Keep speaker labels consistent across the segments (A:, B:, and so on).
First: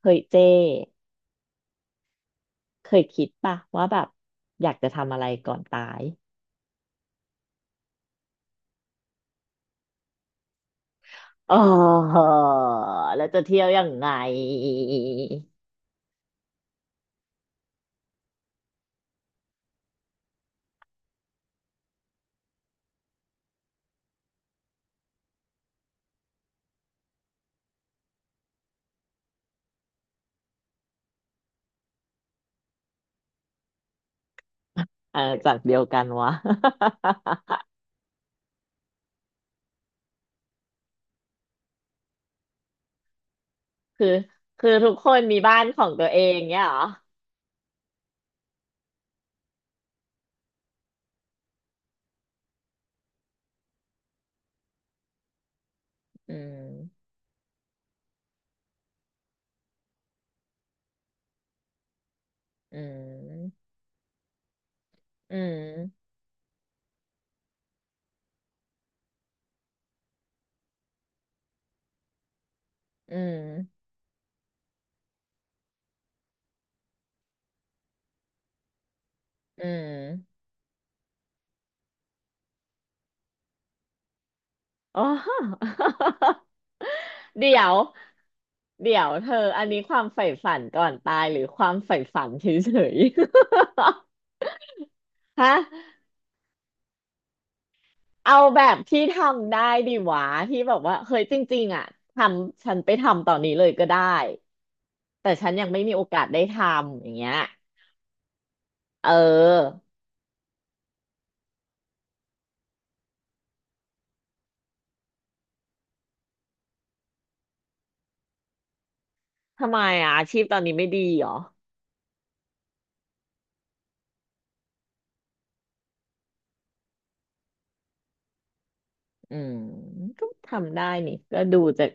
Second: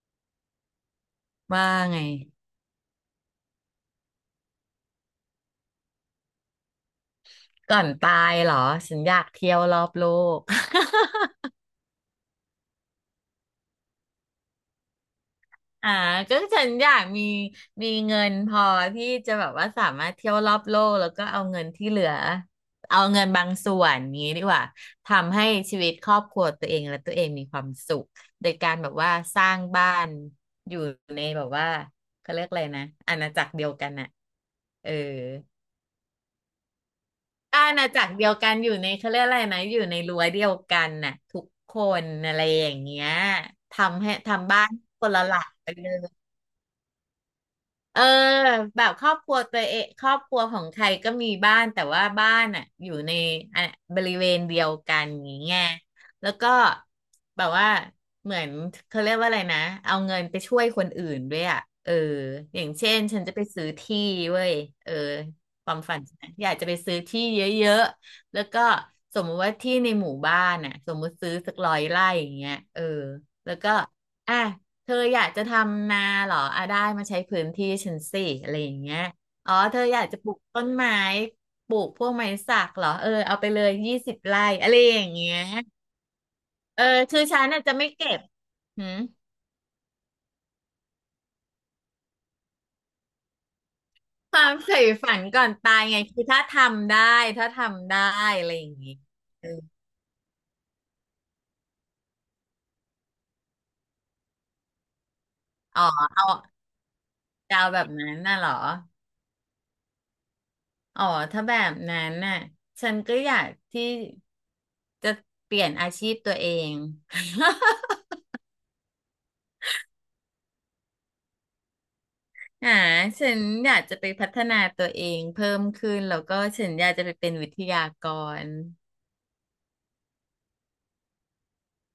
A: เคยเจ้
B: ว่าไง
A: เคยคิดป่ะว่าแบบอยากจะทำอะไรก่อนตาย
B: ก่อนตายเหรอฉันอยากเที่ยวรอบโลก
A: อ๋อแล้วจะเที่ยวยังไง
B: อ่าก็ฉันอยากมีเงินพอที่จะแบบว่าสามารถเที่ยวรอบโลกแล้วก็เอาเงินที่เหลือเอาเงินบางส่วนนี้ดีกว่าทำให้ชีวิตครอบครัวตัวเองและตัวเองมีความสุขโดยการแบบว่าสร้างบ้านอยู่ในแบบว่าเขาเรียกอะไรนะอาณาจักรเดียวกันน่ะเออ
A: เออจากเดียวกันวะ
B: อาณาจักรเดียวกันอยู่ในเขาเรียกอะไรนะอยู่ในรั้วเดียวกันน่ะทุกคนอะไรอย่างเงี้ย ทำ
A: คือ
B: ให้ทำบ้า
A: คือ
B: น
A: ทุก
B: ค
A: ค
B: น
A: น
B: ละห
A: มี
B: ลัง
A: บ้าน
B: ไป
A: ขอ
B: เล
A: งตัวเอ
B: ย
A: งเนี่ยเหรอ
B: เออแบบครอบครัวตัวเองครอบครัวของใครก็มีบ้านแต่ว่าบ้านอ่ะอยู่ในอ่ะบริเวณเดียวกันอย่างเงี้ยแล้
A: อื
B: วก็
A: ม
B: แบบว่าเหมือนเขาเรียกว่าอะไรนะเอาเงินไปช่วยคนอื่นด้วยอ่ะเอออย่าง
A: อื
B: เช่นฉันจะไป
A: ม
B: ซื้อที่เว้ยเออ
A: อื
B: ความฝัน
A: ม
B: ฉันนะอยากจะไปซื้อที่เยอะๆแล้วก็สมมติว่าที่ในหมู่บ้านอ่ะสมมติซื้อสัก100 ไร่อย่างเงี้ยเออ
A: อืม
B: อ่ะเธออยากจะทำนาเหรออ่ะได้มาใช้พื้นที่ฉันสิอะไรอย่างเงี้ยอ๋อ
A: อื
B: เธออยากจะปลูก
A: ม
B: ต้นไม้ปลูกพวกไม้สักเหรอเออเอาไปเลย20 ไร่อะไรอ
A: อ๋
B: ย่างเงี้ย
A: อ
B: เออคือ ฉัน
A: เดี๋
B: อา
A: ย
B: จจะ
A: ว
B: ไม่เก็บหื
A: เดี๋
B: ม
A: ยวเธออันนี้ความใฝ่ฝันก่อนตายหรือความใฝ่ฝันเฉย
B: ความใฝ่ฝัน
A: ๆ
B: ก่อน
A: ฮะ
B: ตายไงคือถ้าทำได้ถ้าทำได้
A: เอา
B: อะไร
A: แบ
B: อย่าง
A: บ
B: งี้
A: ที่ท
B: เออ
A: ำได้ดีหวาที่แบบว่าเฮ้ยจริงๆอ่ะทำฉันไปทำตอนนี้เลยก็ได้แต่ฉันยังไม่
B: อ๋อ
A: มีโอกา
B: เอา
A: สได้ทำอย่างเงี้ย
B: จะเอาแบบนั้นน่ะเหรอ
A: เออ
B: อ๋อถ้าแบบนั้นน่ะฉันก็อยากที่จะเปลี่ยนอาชีพตัวเอง
A: ทำไมอ่ะอาชีพตอนนี้ไม่ดีเหรอ
B: อ่าฉันอยากจะไปพัฒนาตัวเองเพิ่มขึ้นแล้วก็ฉันอยากจะไปเป็นวิทยากร
A: อืมก็ทำได้นี่ก็ดูจาก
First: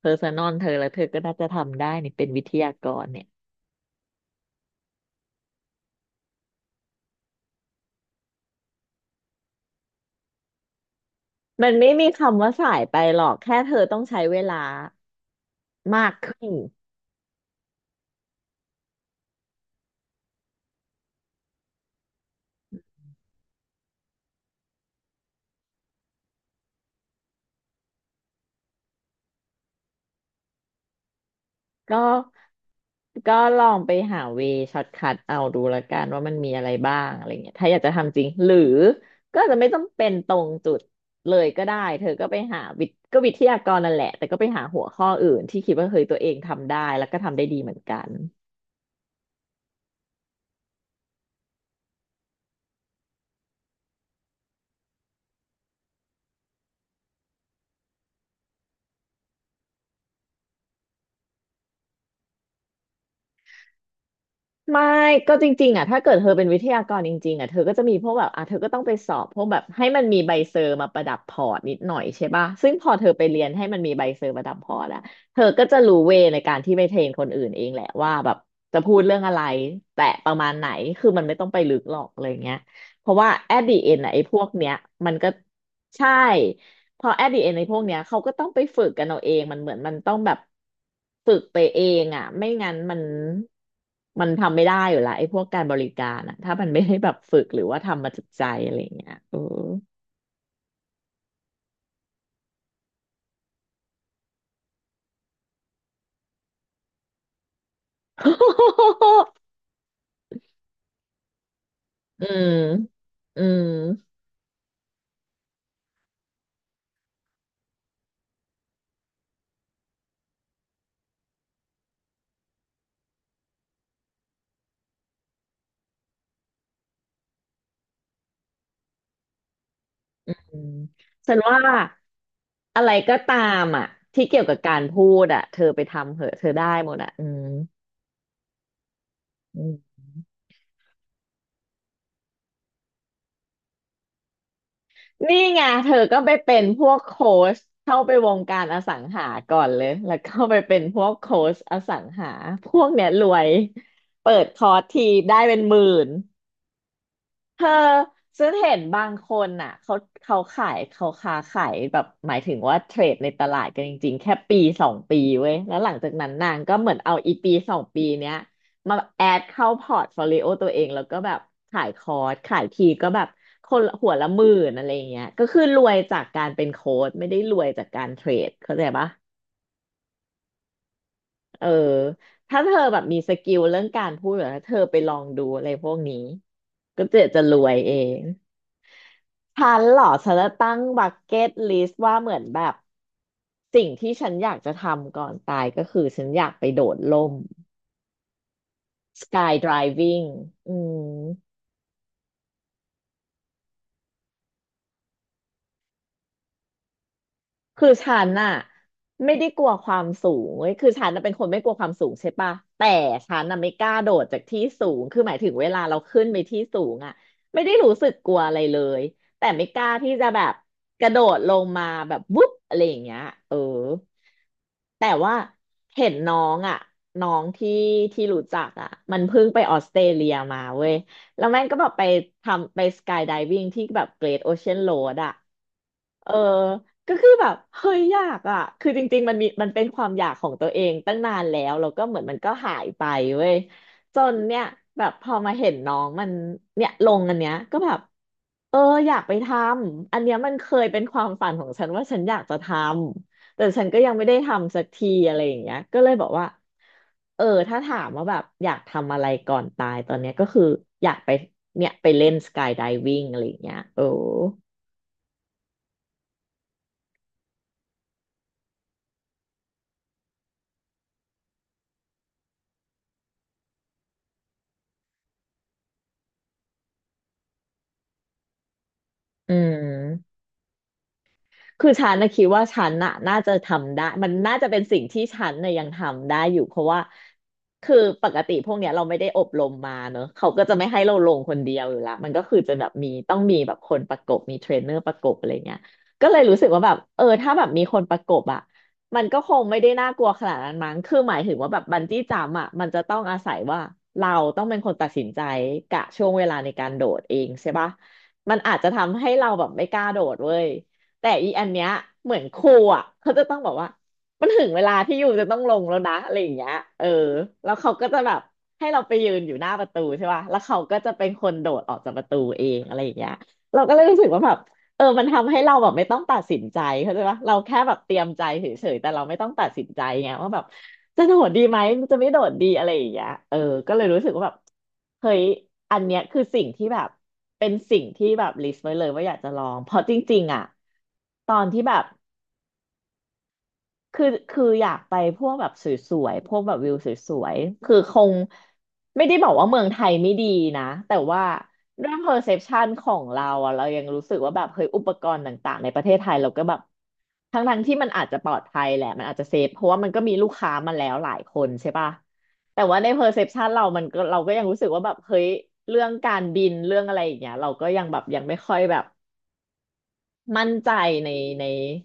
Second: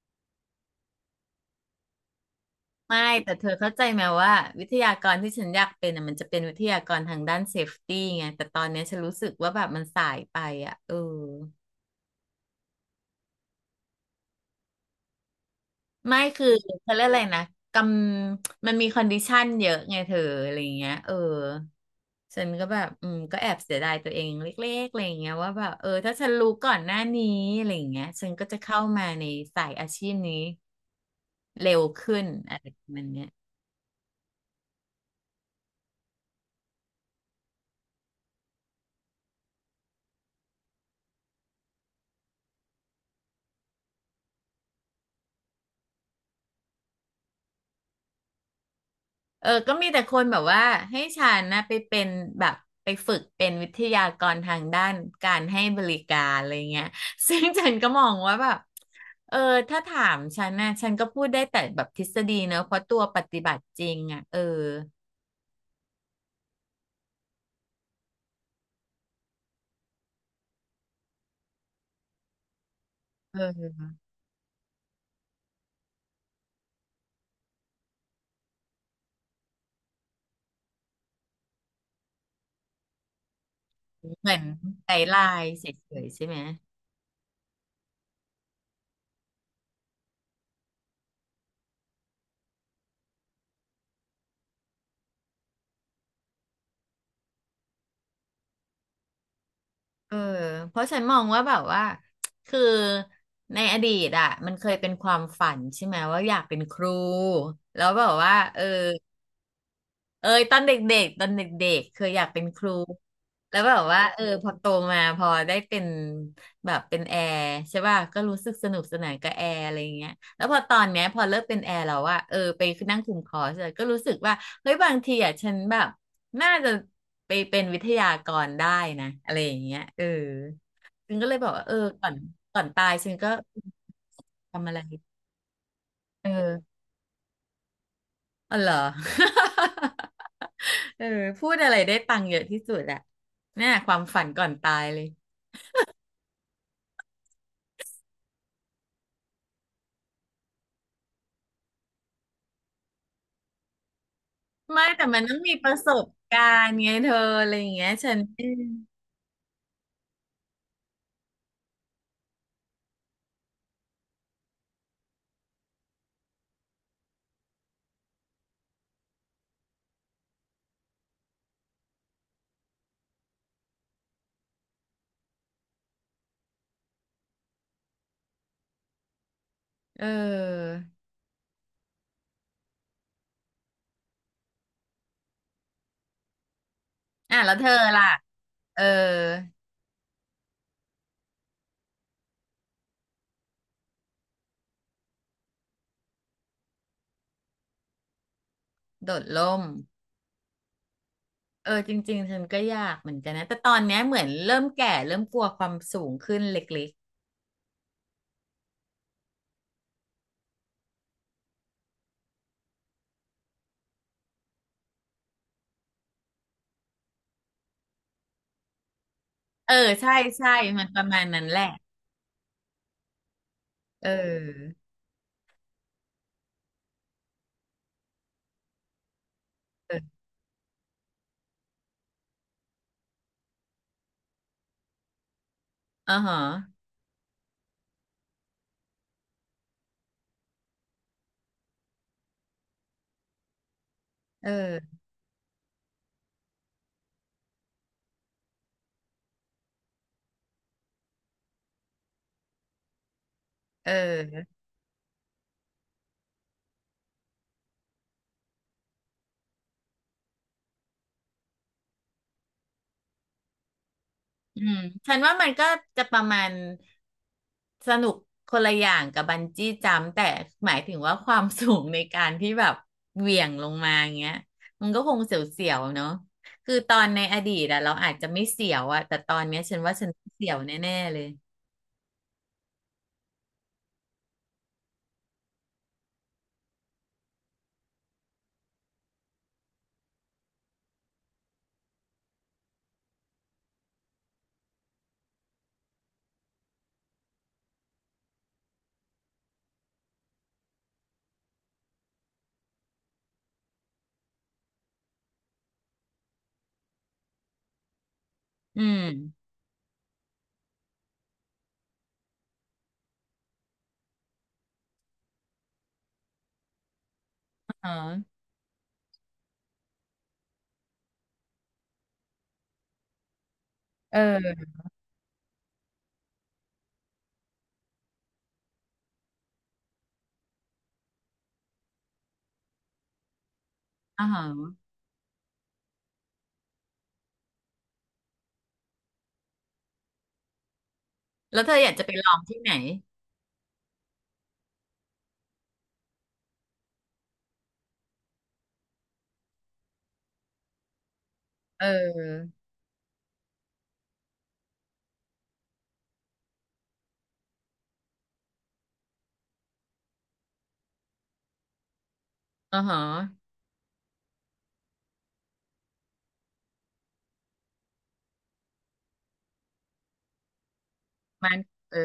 A: เพอร์ซันอลเธอแล้วเธอก็น่าจะทำได้นี่เป็นวิทยาก
B: ไม่
A: รเนี่ย
B: แต่เธอเข้าใจไหมว่าวิทยากรที่ฉันอยากเป็นอ่ะมันจะเป็นวิทยากรทางด้านเซฟตี้ไงแต่ตอนเนี้ยฉันรู้สึกว่าแบบมันสายไปอ่ะเออ
A: มันไม่มีคำว่าสายไปหรอกแค่เธอต้องใช้เวลามาก
B: ไม่
A: ขึ้
B: คือ
A: น
B: เขาเรียกอะไรนะกำมันมีคอนดิชันเยอะไงเธออะไรอย่างเงี้ยเออฉันก็แบบอืมก็แอบเสียดายตัวเองเล็กๆอะไรอย่างเงี้ยว่าแบบเออถ้าฉันรู้ก่อนหน้านี้อะไรอย่างเงี้ยฉันก็จะเข้ามาในสายอาชีพนี้ เร็ว
A: ก็
B: ขึ้นอะไรประมันเนี้ย
A: ก็ลองไปหาเวช็อตคัทเอาดูละกันว่ามันมีอะไรบ้างอะไรเงี้ยถ้าอยากจะทำจริงหรือก็อาจจะไม่ต้องเป็นตรงจุดเลยก็ได้เธอก็ไปหาวิทก็วิทยากรนั่นแหละแต่ก็ไปหาหัวข้ออื่นที่คิดว่าเฮ้ยตัวเองทำได้แล้วก็ทำได้ดีเหมือนกัน
B: เออก็มีแต่คนแบบว่าให้ฉันนะไปเป็นแบบไปฝึกเป็นวิทยากรทางด้านการให้บริการอะไรเงี้ย ซึ่งฉันก็มองว่าแบบเออถ้าถามฉันนะฉันก็พูดได้แต่แบบทฤษฎีเนอะเพราะตัวปฏิบัติจริงอ่ะเออ
A: ไม่ก็จริงๆอ่ะถ้าเกิดเธอเป็นวิทยากรจริงๆอ่ะเธอก็จะมีพวกแบบอ่ะเธอก็ต้องไปสอบพวกแบบให้มันมีใบเซอร์มาประดับพอร์ตนิดหน่อยใช่ป่ะซึ่งพอเธอไปเรี
B: เอ
A: ยนให้มันมี
B: อ
A: ใบเซอร์ประดับพอร์ตอะเธอก็จะรู้เวในการที่ไปเทรนคนอื่นเองแหละว่าแบบจะพูดเรื่องอะไรแต่ประมาณไหนคือมันไม่ต้องไปลึกหรอกอะไรเงี้ยเพราะว่า at the end
B: เห
A: อะไอ้พ
B: มือ
A: ว
B: น
A: กเนี้ย
B: ไกด์
A: มัน
B: ไล
A: ก็
B: น์เฉย
A: ใช่
B: ๆใช่ไหม
A: พอแอดดิเอในพวกเนี้ยเขาก็ต้องไปฝึกกันเอาเองมันเหมือนมันต้องแบบฝึกไปเองอ่ะไม่งั้นมันทำไม่ได้อยู่ละไอ้พวกการบริการอ่ะถ้ามันไม่ได้แบบฝึกหรือว่าทำมาจากใจอะไรอย่างเงี้ยเออ
B: เออเพราะฉันมองว่าแบบว่า คือในอดีตอ่ะมันเคยเป็นความฝันใช่ไหมว่าอยากเป็นครูแล้วแบบว่าเออ เอ้ยตอนเด็กๆตอนเด็กๆเคยอ
A: อื
B: ยากเป็น
A: ม
B: ครู
A: อื
B: แล้
A: ม
B: วแบบว่าเออพอโตมาพอได้เป็นแบบเป็นแอร์ใช่ป่ะก็รู้สึกสนุกสนานกับแอร์อะไรอย่างเงี้ยแล้วพอตอนเนี้ยพอเลิกเป็นแอร์แล้วว่าเออไปนั่งคุมคอร์สอะก็รู้สึกว่าเฮ้ยบางทีอะฉันแบบน่าจะไปเป็นวิทยากรได้นะอะไรอย่างเงี้ยเออ
A: อืม
B: ฉันก็
A: ฉั
B: เล
A: น
B: ยบอก
A: ว่า
B: ว่าเออก่อนก่อน
A: อะ
B: ตา
A: ไร
B: ยฉัน
A: ก็
B: ก็
A: ตามอ่ะที่เกี่ยวกับ
B: ทำอะ
A: กา
B: ไร
A: รพูดอ่ะเธอไปทำเห
B: เออ
A: อะเธอได้หมดอ่ะอื
B: อ๋อเหรอ
A: ม
B: เออพูดอะไรได้ตังค์เยอะที่สุดอะเนี่ยความฝันก่อนตายเลย
A: นี่ไงเธอก็ไปเป็นพวกโค้ชเข้าไปวงการอสังหาก่อนเลยแล้วก็ไปเป็นพวกโค้ชอสังหาพวกเนี้ยรวยเปิดคอร์ส
B: ไม่
A: ที
B: แต่มัน
A: ได้
B: ต้องมี
A: เป็น
B: ป
A: ห
B: ระ
A: มื่
B: สบ
A: น
B: การณ์ไงเธออะไร
A: เธ
B: อ
A: อ
B: ย่างเงี้ยฉันเอ
A: ฉั
B: อ
A: นเห็นบางคนอ่ะเขาขายเขาค้าขายแบบหมายถึงว่าเทรดในตลาดกันจริงๆแค่ปีสองปีเว้ยแล้วหลังจากนั้นนางก็เหมือนเอาอีปีสองปีเนี้ยมาแอดเข้าพอร์ตโฟลิโอตัวเองแล้วก็แบบขายคอร์สขายทีก็แบบคนละหัวละหมื่นอะไรอย่างเงี้ยก็คือรวยจากการเป็นโค้ชไม่ได้รวยจากการเทรดเข้าใจปะ
B: อ
A: เออถ้าเธอแบบมีสกิลเรื่องการพูดหรือถ้าเธอไปลองดูอะไรพวกนี้ก็จะ
B: อ่ะ
A: จะร
B: แล้วเธ
A: ว
B: อ
A: ยเอ
B: ล่ะ
A: ง
B: เออ
A: ฉันเหรอฉันจะตั้งบักเก็ตลิสต์ว่าเหมือนแบบสิ่งที่ฉันอยากจะทำก่อนตายก็คือฉันอยากไปโดดร่ม
B: โดด
A: Sky
B: ร่ม
A: Driving อืม
B: เออจริงๆฉันก็อยากเหมือนกันนะแต่ตอนเนี้ยเหมือนเริ่มแก่เริ่มกลัวความสูงขึ้นเล็ก
A: คือฉันน่ะไม่ได้กลัวความสูงเว้ยคือฉันน่ะเป็นคนไม่กลัวความสูงใช่ปะแต่ฉันน่ะไม่กล้าโดดจากที่สูง คือหมายถึงเวลาเราขึ้นไปที่สูงอ่ะไม่ได้รู้สึกกลัวอะไรเลย แต่ไม่
B: ๆเออ
A: กล้าที่
B: ใช่
A: จะแบ
B: ใช่
A: บ
B: มันป
A: ก
B: ระ
A: ระโด
B: มาณ
A: ด
B: นั้น
A: ล
B: แห
A: ง
B: ละ
A: มาแบบวุ๊บอะไรอย่างเงี้ยเออ
B: เออ
A: แต่ว่าเห็นน้องอ่ะน้องที่ที่รู้จักอ่ะมันเพิ่งไปออสเตร
B: เออ
A: เลียมาเว้ยแล้วแม่งก็แบบไปทำไปสกายไดวิ n งที่แบบเกร t โอเชียนโรดอ่ะ
B: อ๋อ
A: เออ
B: ฮะ
A: ก็คือแบบเฮ้ยอยากอ่ะคือจริงๆมันมีมันเป็นความอยากของตัวเองตั้งนานแล้วแล้วก็เหมือนมันก็หายไปเว้ยจน
B: เอ
A: เนี่ย
B: อ
A: แบบพอมาเห็นน้องมันเนี่ยลงอันเนี้ยก็แบบเอออยากไปทำอันเนี้ยมันเคยเป็นความฝันของฉันว่าฉันอยากจะทำแต่ฉัน
B: เอ
A: ก็ยังไม่ได้
B: อ
A: ทำสักทีอะไรอย่างเงี้ยก็เลยบอกว่าเออถ้าถามว่าแบบอยากทำอะไรก่อนตายตอนเนี้ยก็คืออยากไปเนี่ยไปเล่นสกายไดวิ่งอะไรอย่างเงี้ยโอ้
B: อืมฉันว่ามันก็จะประมาณสนุกคนละอย่างกับบันจี้จัมป์แต่หมายถึงว่าความสูงในการที่แบบเหวี่ยงลงมาอย่างเงี้ยมันก็คงเสียวๆเนาะคือตอนในอดีตอะเราอาจจะไม่เสียวอะแต่ตอน
A: อื
B: เนี้ยฉันว่าฉัน
A: ม
B: เสียวแน่ๆเลย
A: คือฉันนะคิดว่าฉันน่ะน่าจะทำได้มันน่าจะเป็นสิ่งที่ฉันน่ะยังทำได้อยู่เพราะว่าคือปกติพวกเนี้ยเราไม่ได้อบรมมาเนอะเขาก็จะไม่ให้เราลงคนเดียวอยู่ละมันก็คือจะแบบมีต้องมีแบบคนประกบมีเทรนเนอร์ประกบอะไรเงี้ยก็เลยรู้สึกว่าแบบเออถ้าแบบมีคนประกบอ่ะมันก็คงไม่ได้น่ากลัวขนาดนั้นมั้งคือหมายถึงว่าแบบบันจี้จัมป์อ่ะมันจะต้องอาศัยว่าเราต้องเป็นคนตัดสินใจกะช่วงเวลาในการโดดเองใช่ปะมันอาจ
B: อื
A: จะ
B: ม
A: ทำให้เราแบบไม่กล้าโดดเว้ย แต่อีอันเนี้ยเหมือนครูอ่ะเขาจะต้องบอกว่ามันถึงเวลาที่ยูจะต้องลงแล้วนะอะไรอย่างเงี้ยเออแล้ว
B: อ๋
A: เขาก็จะแบ
B: อ
A: บให้เราไปยืนอยู่หน้าประตูใช่ป่ะแล้วเขาก็จะเป็นคนโดดออกจากประตูเองอะไรอย่างเงี้ยเราก็เลยรู้สึกว่าแบบ
B: เออ
A: เออมันทำให้เราแบบไม่ต้องตัดสินใจเข้าใจปะเราแค่แบบเตรียมใจเฉยๆแต่เราไม่ต้องตัดสินใจไงว่าแบบจะโดดดีไหมจะไม่โดดดีอะไรอย่างเงี้ยเออก็เลยรู้
B: อ๋อ
A: สึกว่าแบบเฮ้ยอันเนี้ยคือสิ่งที่แบบเป็นสิ่งที่แบบลิสต์ไว้เลยว่าอยากจะลองเพราะจริงๆอ่ะตอ
B: แล้ว
A: น
B: เธอ
A: ที่
B: อ
A: แบ
B: ยาก
A: บ
B: จะไปลองที่ไหน
A: คืออยากไปพวกแบบสวยๆพวกแบบวิวสวยๆคือคงไม่ได้บอกว่าเมืองไทยไม่ดีนะแต่ว่า
B: เ
A: ด้วย
B: ออ
A: perception ของเราอะเรายังรู้สึกว่าแบบเฮ้ยอุปกรณ์ต่างๆในประเทศไทยเราก็แบบทั้งที่มันอาจจะปลอดภัยแหละมันอาจจะเซฟเพราะว่ามันก็มีลูกค้ามาแล้วหลายคนใช่ป่ะ
B: อ๋อ
A: แต่
B: ฮ
A: ว่าใน perception เรามันก็เราก็ยังรู้สึกว่าแบบเฮ้ยเรื่องการบินเรื่องอะไรอย่างเงี้ยเราก็ยังแบบยังไม่ค่อยแบบ มั่นใจใน
B: มัน
A: ใน
B: เออ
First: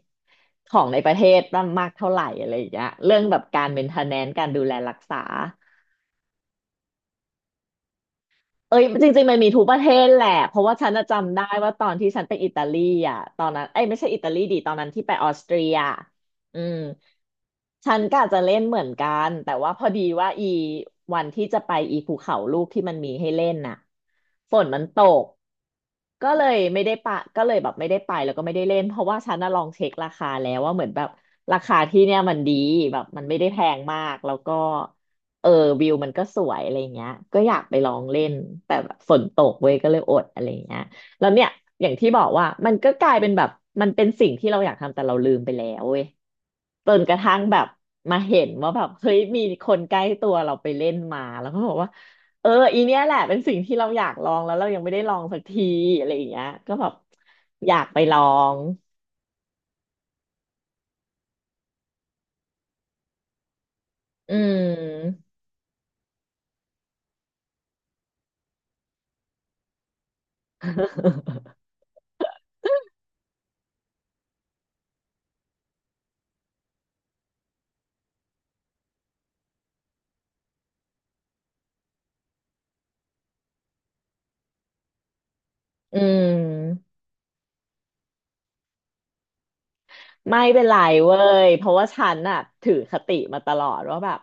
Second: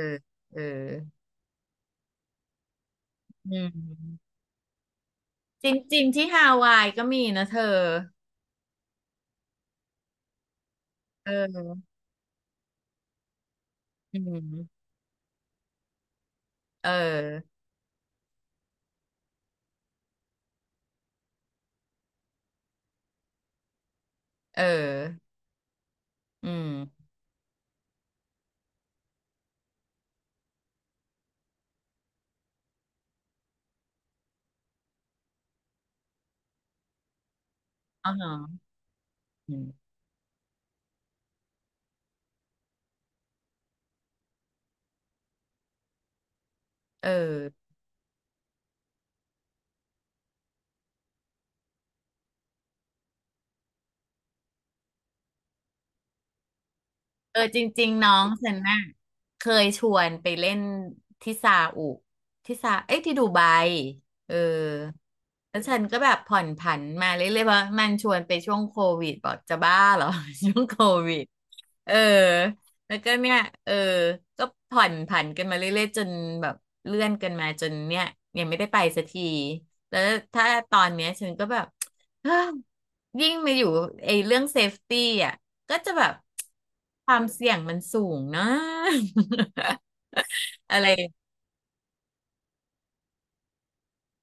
B: เออ
A: ของในประเทศมากเท่าไหร่อะไรอย่างเงี้ยเรื่องแบบ
B: อื
A: การ
B: ม
A: เมนเทนแนนซ์การดูแลรักษา
B: จริงๆที่ฮาวายก็มีนะเธอ
A: เอ้ยจริงๆมันมีทุกประเทศแหละเพราะว่าฉันน่ะ
B: เ
A: จำได้ว่าต
B: ออ
A: อนที่ฉันไปอิตาลีอ่ะตอนนั้นเอ้ยไม่ใช่
B: อื
A: อิตาลีดิตอน
B: ม
A: นั้นที่ไปออสเตรียอืม
B: เออ
A: ฉันก็อาจจะเล่นเหมือนกันแต่ว่าพอดีว่าอีวันที่จะไปอีภูเขาลูกที่มันมีให้เล่นน่ะฝ
B: เอ
A: นมันตก
B: อ
A: ก็เล
B: อื
A: ยไม่ได้
B: ม
A: ปะก็เลยแบบไม่ได้ไปแล้วก็ไม่ได้เล่นเพราะว่าฉันน่ะลองเช็คราคาแล้วว่าเหมือนแบบราคาที่เนี่ยมันดีแบบมันไม่ได้แพงมากแล้วก็เออวิวมันก็สวยอะไรเงี้ยก็อยากไปลอง
B: อ๋อ
A: เล่
B: ฮะ
A: นแต่แบบฝนตก
B: อืม
A: เว้ยก็เลยอดอะไรเงี้ยแล้วเนี่ยอย่างที่บอกว่ามันก็กลายเป็นแบบมันเป็นสิ่งที่เราอยากทำแต่เราลืมไปแล้วเว้ยจน
B: เออ
A: กระทั่งแบบมาเห็นว่าแบบเฮ้ยมีคนใกล้ตัวเราไปเล่นมาแล้วก็บอกว่า เอออีเนี้ยแหละเป็นสิ่งที่เราอยากลองแล้วเรายังไม่ได้ลองสักทีอะไรอย่างเงี้ยก็แบบ
B: เออจ
A: อยาก
B: ริง
A: ไป
B: ๆน้อ
A: ลอ
B: งฉั
A: ง
B: นน่ะเคยชวนไปเล่นที่ซาอุที่ซาเอ้ยที่ดูไบเอ
A: อื
B: อ
A: ม
B: แล้วฉันก็แบบผ่อนผันมาเรื่อยๆเพราะมันชวนไปช่วงโควิดบอกจะบ้าเหรอ ช่วงโควิดเออแล้วก็เนี่ยเออก็ผ่อนผันกันมาเรื่อยๆจนแบบเลื่อนกันมาจนเนี่ยยังไม่ได้ไปสักทีแล้วถ้าตอนเนี้ยฉันก็แบบ ฮยิ่งมาอยู่ไอ้เรื่องเซฟตี้อ่ะ ก็จะ
A: อื
B: แบบ
A: ม
B: ความเสี่ยงมันสูงนะ
A: ไม่เป็น ไร
B: อะไร
A: เว้ยเพราะว่าฉันน่ะถือคติมาตลอดว่าแบบ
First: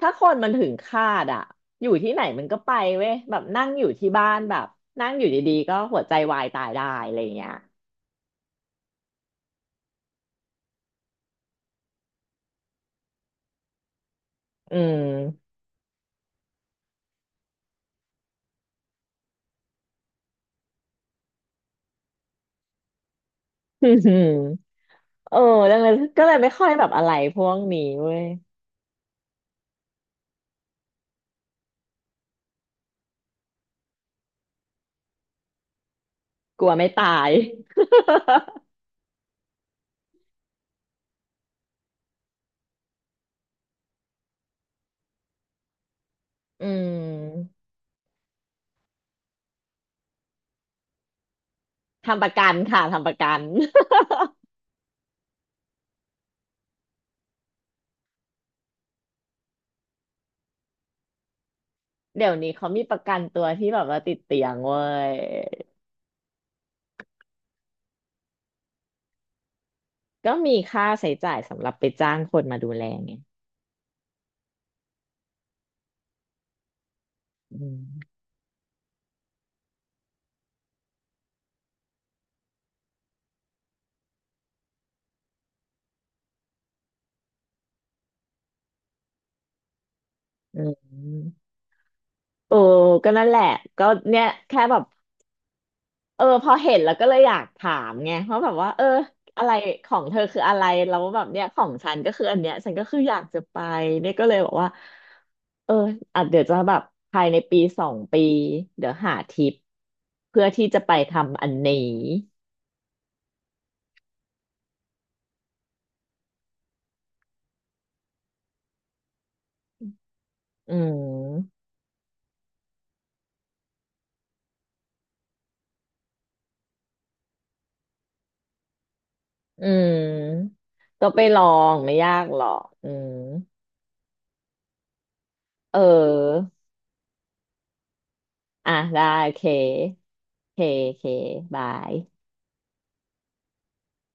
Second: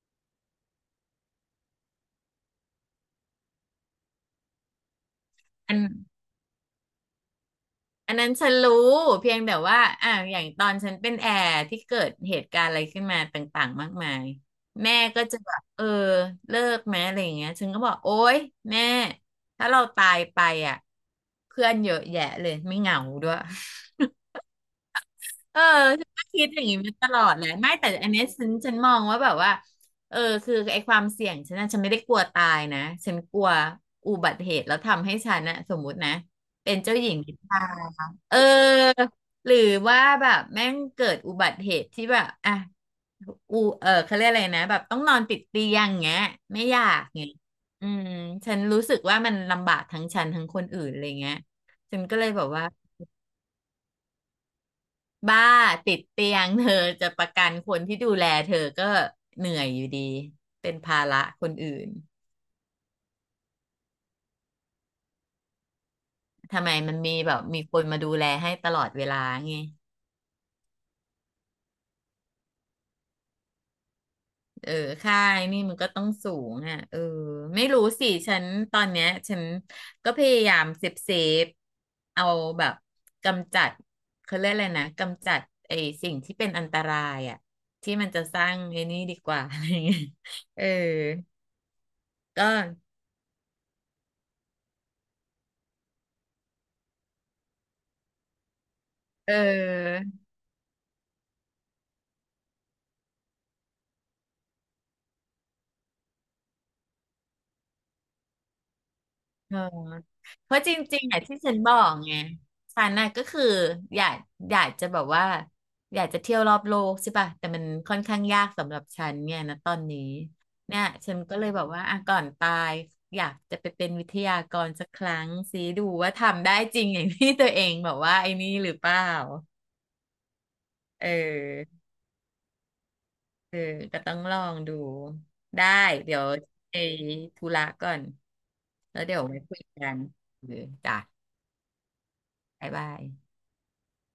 A: ถ้าคนมันถึงคาดอ่ะอยู่ที่ไหนมันก็ไปเว้ยแบบนั่งอยู่ที่บ้านแบบนั่งอยู่ดีๆ
B: อั
A: ก็
B: น
A: หัวใจวายตายได้อะไรอย่างเงี้ย
B: อันนั้นฉันรู้เพียงแต่ว่าอ่ะอย่างตอนฉันเป็นแอร์ที่เกิดเหตุการณ์อะไรขึ้นมาต่างๆมากมาย
A: อื
B: แม่
A: ม
B: ก็จะแบบเออเลิกไหมอะไรอย่างเงี้ยฉันก็บอกโอ๊ยแม่ถ้าเราตายไปอ่ะเพื่อนเยอะแยะเลยไม่เหงาด้วย
A: อืมเออ
B: เออ
A: ดังนั้น
B: ฉัน
A: ก็
B: ก็
A: เลย
B: คิ
A: ไม่
B: ดอย่า
A: ค่อ
B: ง
A: ย
B: นี้
A: แบบ
B: มา
A: อะ
B: ต
A: ไร
B: ลอด
A: พ
B: และ
A: วก
B: ไม่
A: นี้
B: แต่อัน
A: เว้
B: เนี้
A: ย
B: ยฉันมองว่าแบบว่าเออคือไอ้ความเสี่ยงฉันน่ะฉันไม่ได้กลัวตายนะฉันกลัวอุบัติเหตุแล้วทำให้ฉันน่ะสมมุตินะ
A: กลั
B: เป็
A: ว
B: น
A: ไม่
B: เจ้า
A: ตา
B: หญิง
A: ย
B: นิทราเออหรือว่าแบบแม่งเกิดอุบัติเหตุที่แบบอ่ะอูเออเขาเรียกอะไรนะแบบต้องนอนติดเตียงเงี้ยไม่
A: อื
B: อยากเงี้ย
A: ม
B: อืมฉันรู้สึกว่ามันลำบากทั้งฉันทั้งคนอื่นอะไรเงี้ยฉันก็
A: ทำ
B: เล
A: ป
B: ย
A: ระ
B: แบ
A: กั
B: บ
A: น
B: ว่า
A: ค่ะทำประกัน
B: บ้าติดเตียง เธอจะประกันคนที่ดูแลเธอก็เหนื่อยอยู่ดีเป็นภาระคนอื่น
A: เดี๋ยวนี้เขามีประกันตัวที่แบบว่าติดเตียงเว้ย
B: ทำไมมันมีแบบมีคนมาดูแลให้ตลอดเวลาไง
A: ก็มีค่าใช้จ่ายสำหรับไปจ้างคนมาดูแลไง
B: เออค่าไอ้นี่มันก็ต้องสูงอ่ะเออ
A: อื
B: ไม่รู้
A: ม
B: สิฉันตอนเนี้ยฉันก็พยายามเซฟเซฟเอาแบบกำจัดเขาเรียกอะไรนะกำจัดไอ้สิ่งที่เป็นอันตรายอ่ะที่มันจะสร้างไอ้นี่ดีกว่าอะไรเงี้ย
A: อื
B: เออ
A: ม
B: ก็
A: โอ้ก็นั่นแหละก็เนี่ยแค่แบบเออพอเห็นแล้วก็เลยอยากถามไงเพราะแบบว่าเออ
B: เอ
A: อะไรของเธอ
B: อ
A: คืออะไรแล้วแบบเนี้ยของฉันก็คืออันเนี้ยฉันก็คืออยากจะไปเนี่ยก็เลยบอกว่าเอออาจเดี๋ยวจะแบบภายในปีสองปีเดี๋ยวหาทริ
B: เอ
A: ป
B: อ
A: เพื่อ
B: เพราะ
A: ที่
B: จ
A: จะไป
B: ริงๆอ่ะที่
A: ทำอั
B: ฉั
A: น
B: นบ
A: นี้
B: อกไงฉันน่ะก็คืออยากอยากจะแบบว่าอยากจะเที่ยวรอบโลกใช่ป่ะแต่มันค่อนข้างยากสำหรับฉันไงนะตอนนี้
A: อื
B: เนี่ยฉันก็เลยแบ
A: ม
B: บว่าอ่ะก่อนตายอยากจะไปเป็นวิทยากรสักครั้งสิดูว่าทำได้จริงอย่างที่ตัวเองแบบว่าไอ้นี่หรือเปล่า
A: อืม
B: เอ
A: ก็ไปลอง
B: อ
A: ไม่ยากหรอกอืม
B: เออก็ต้องลองดูได้
A: เ
B: เดี๋ยว
A: ออ
B: ไปธุระก่อน
A: อ่ะ
B: แล้
A: ได้
B: วเดี๋ยว
A: โอ
B: ไว้
A: เค
B: คุยกันเอ
A: โอ
B: อ
A: เคโอ
B: จ้ะ
A: เคบาย
B: บ๊ายบาย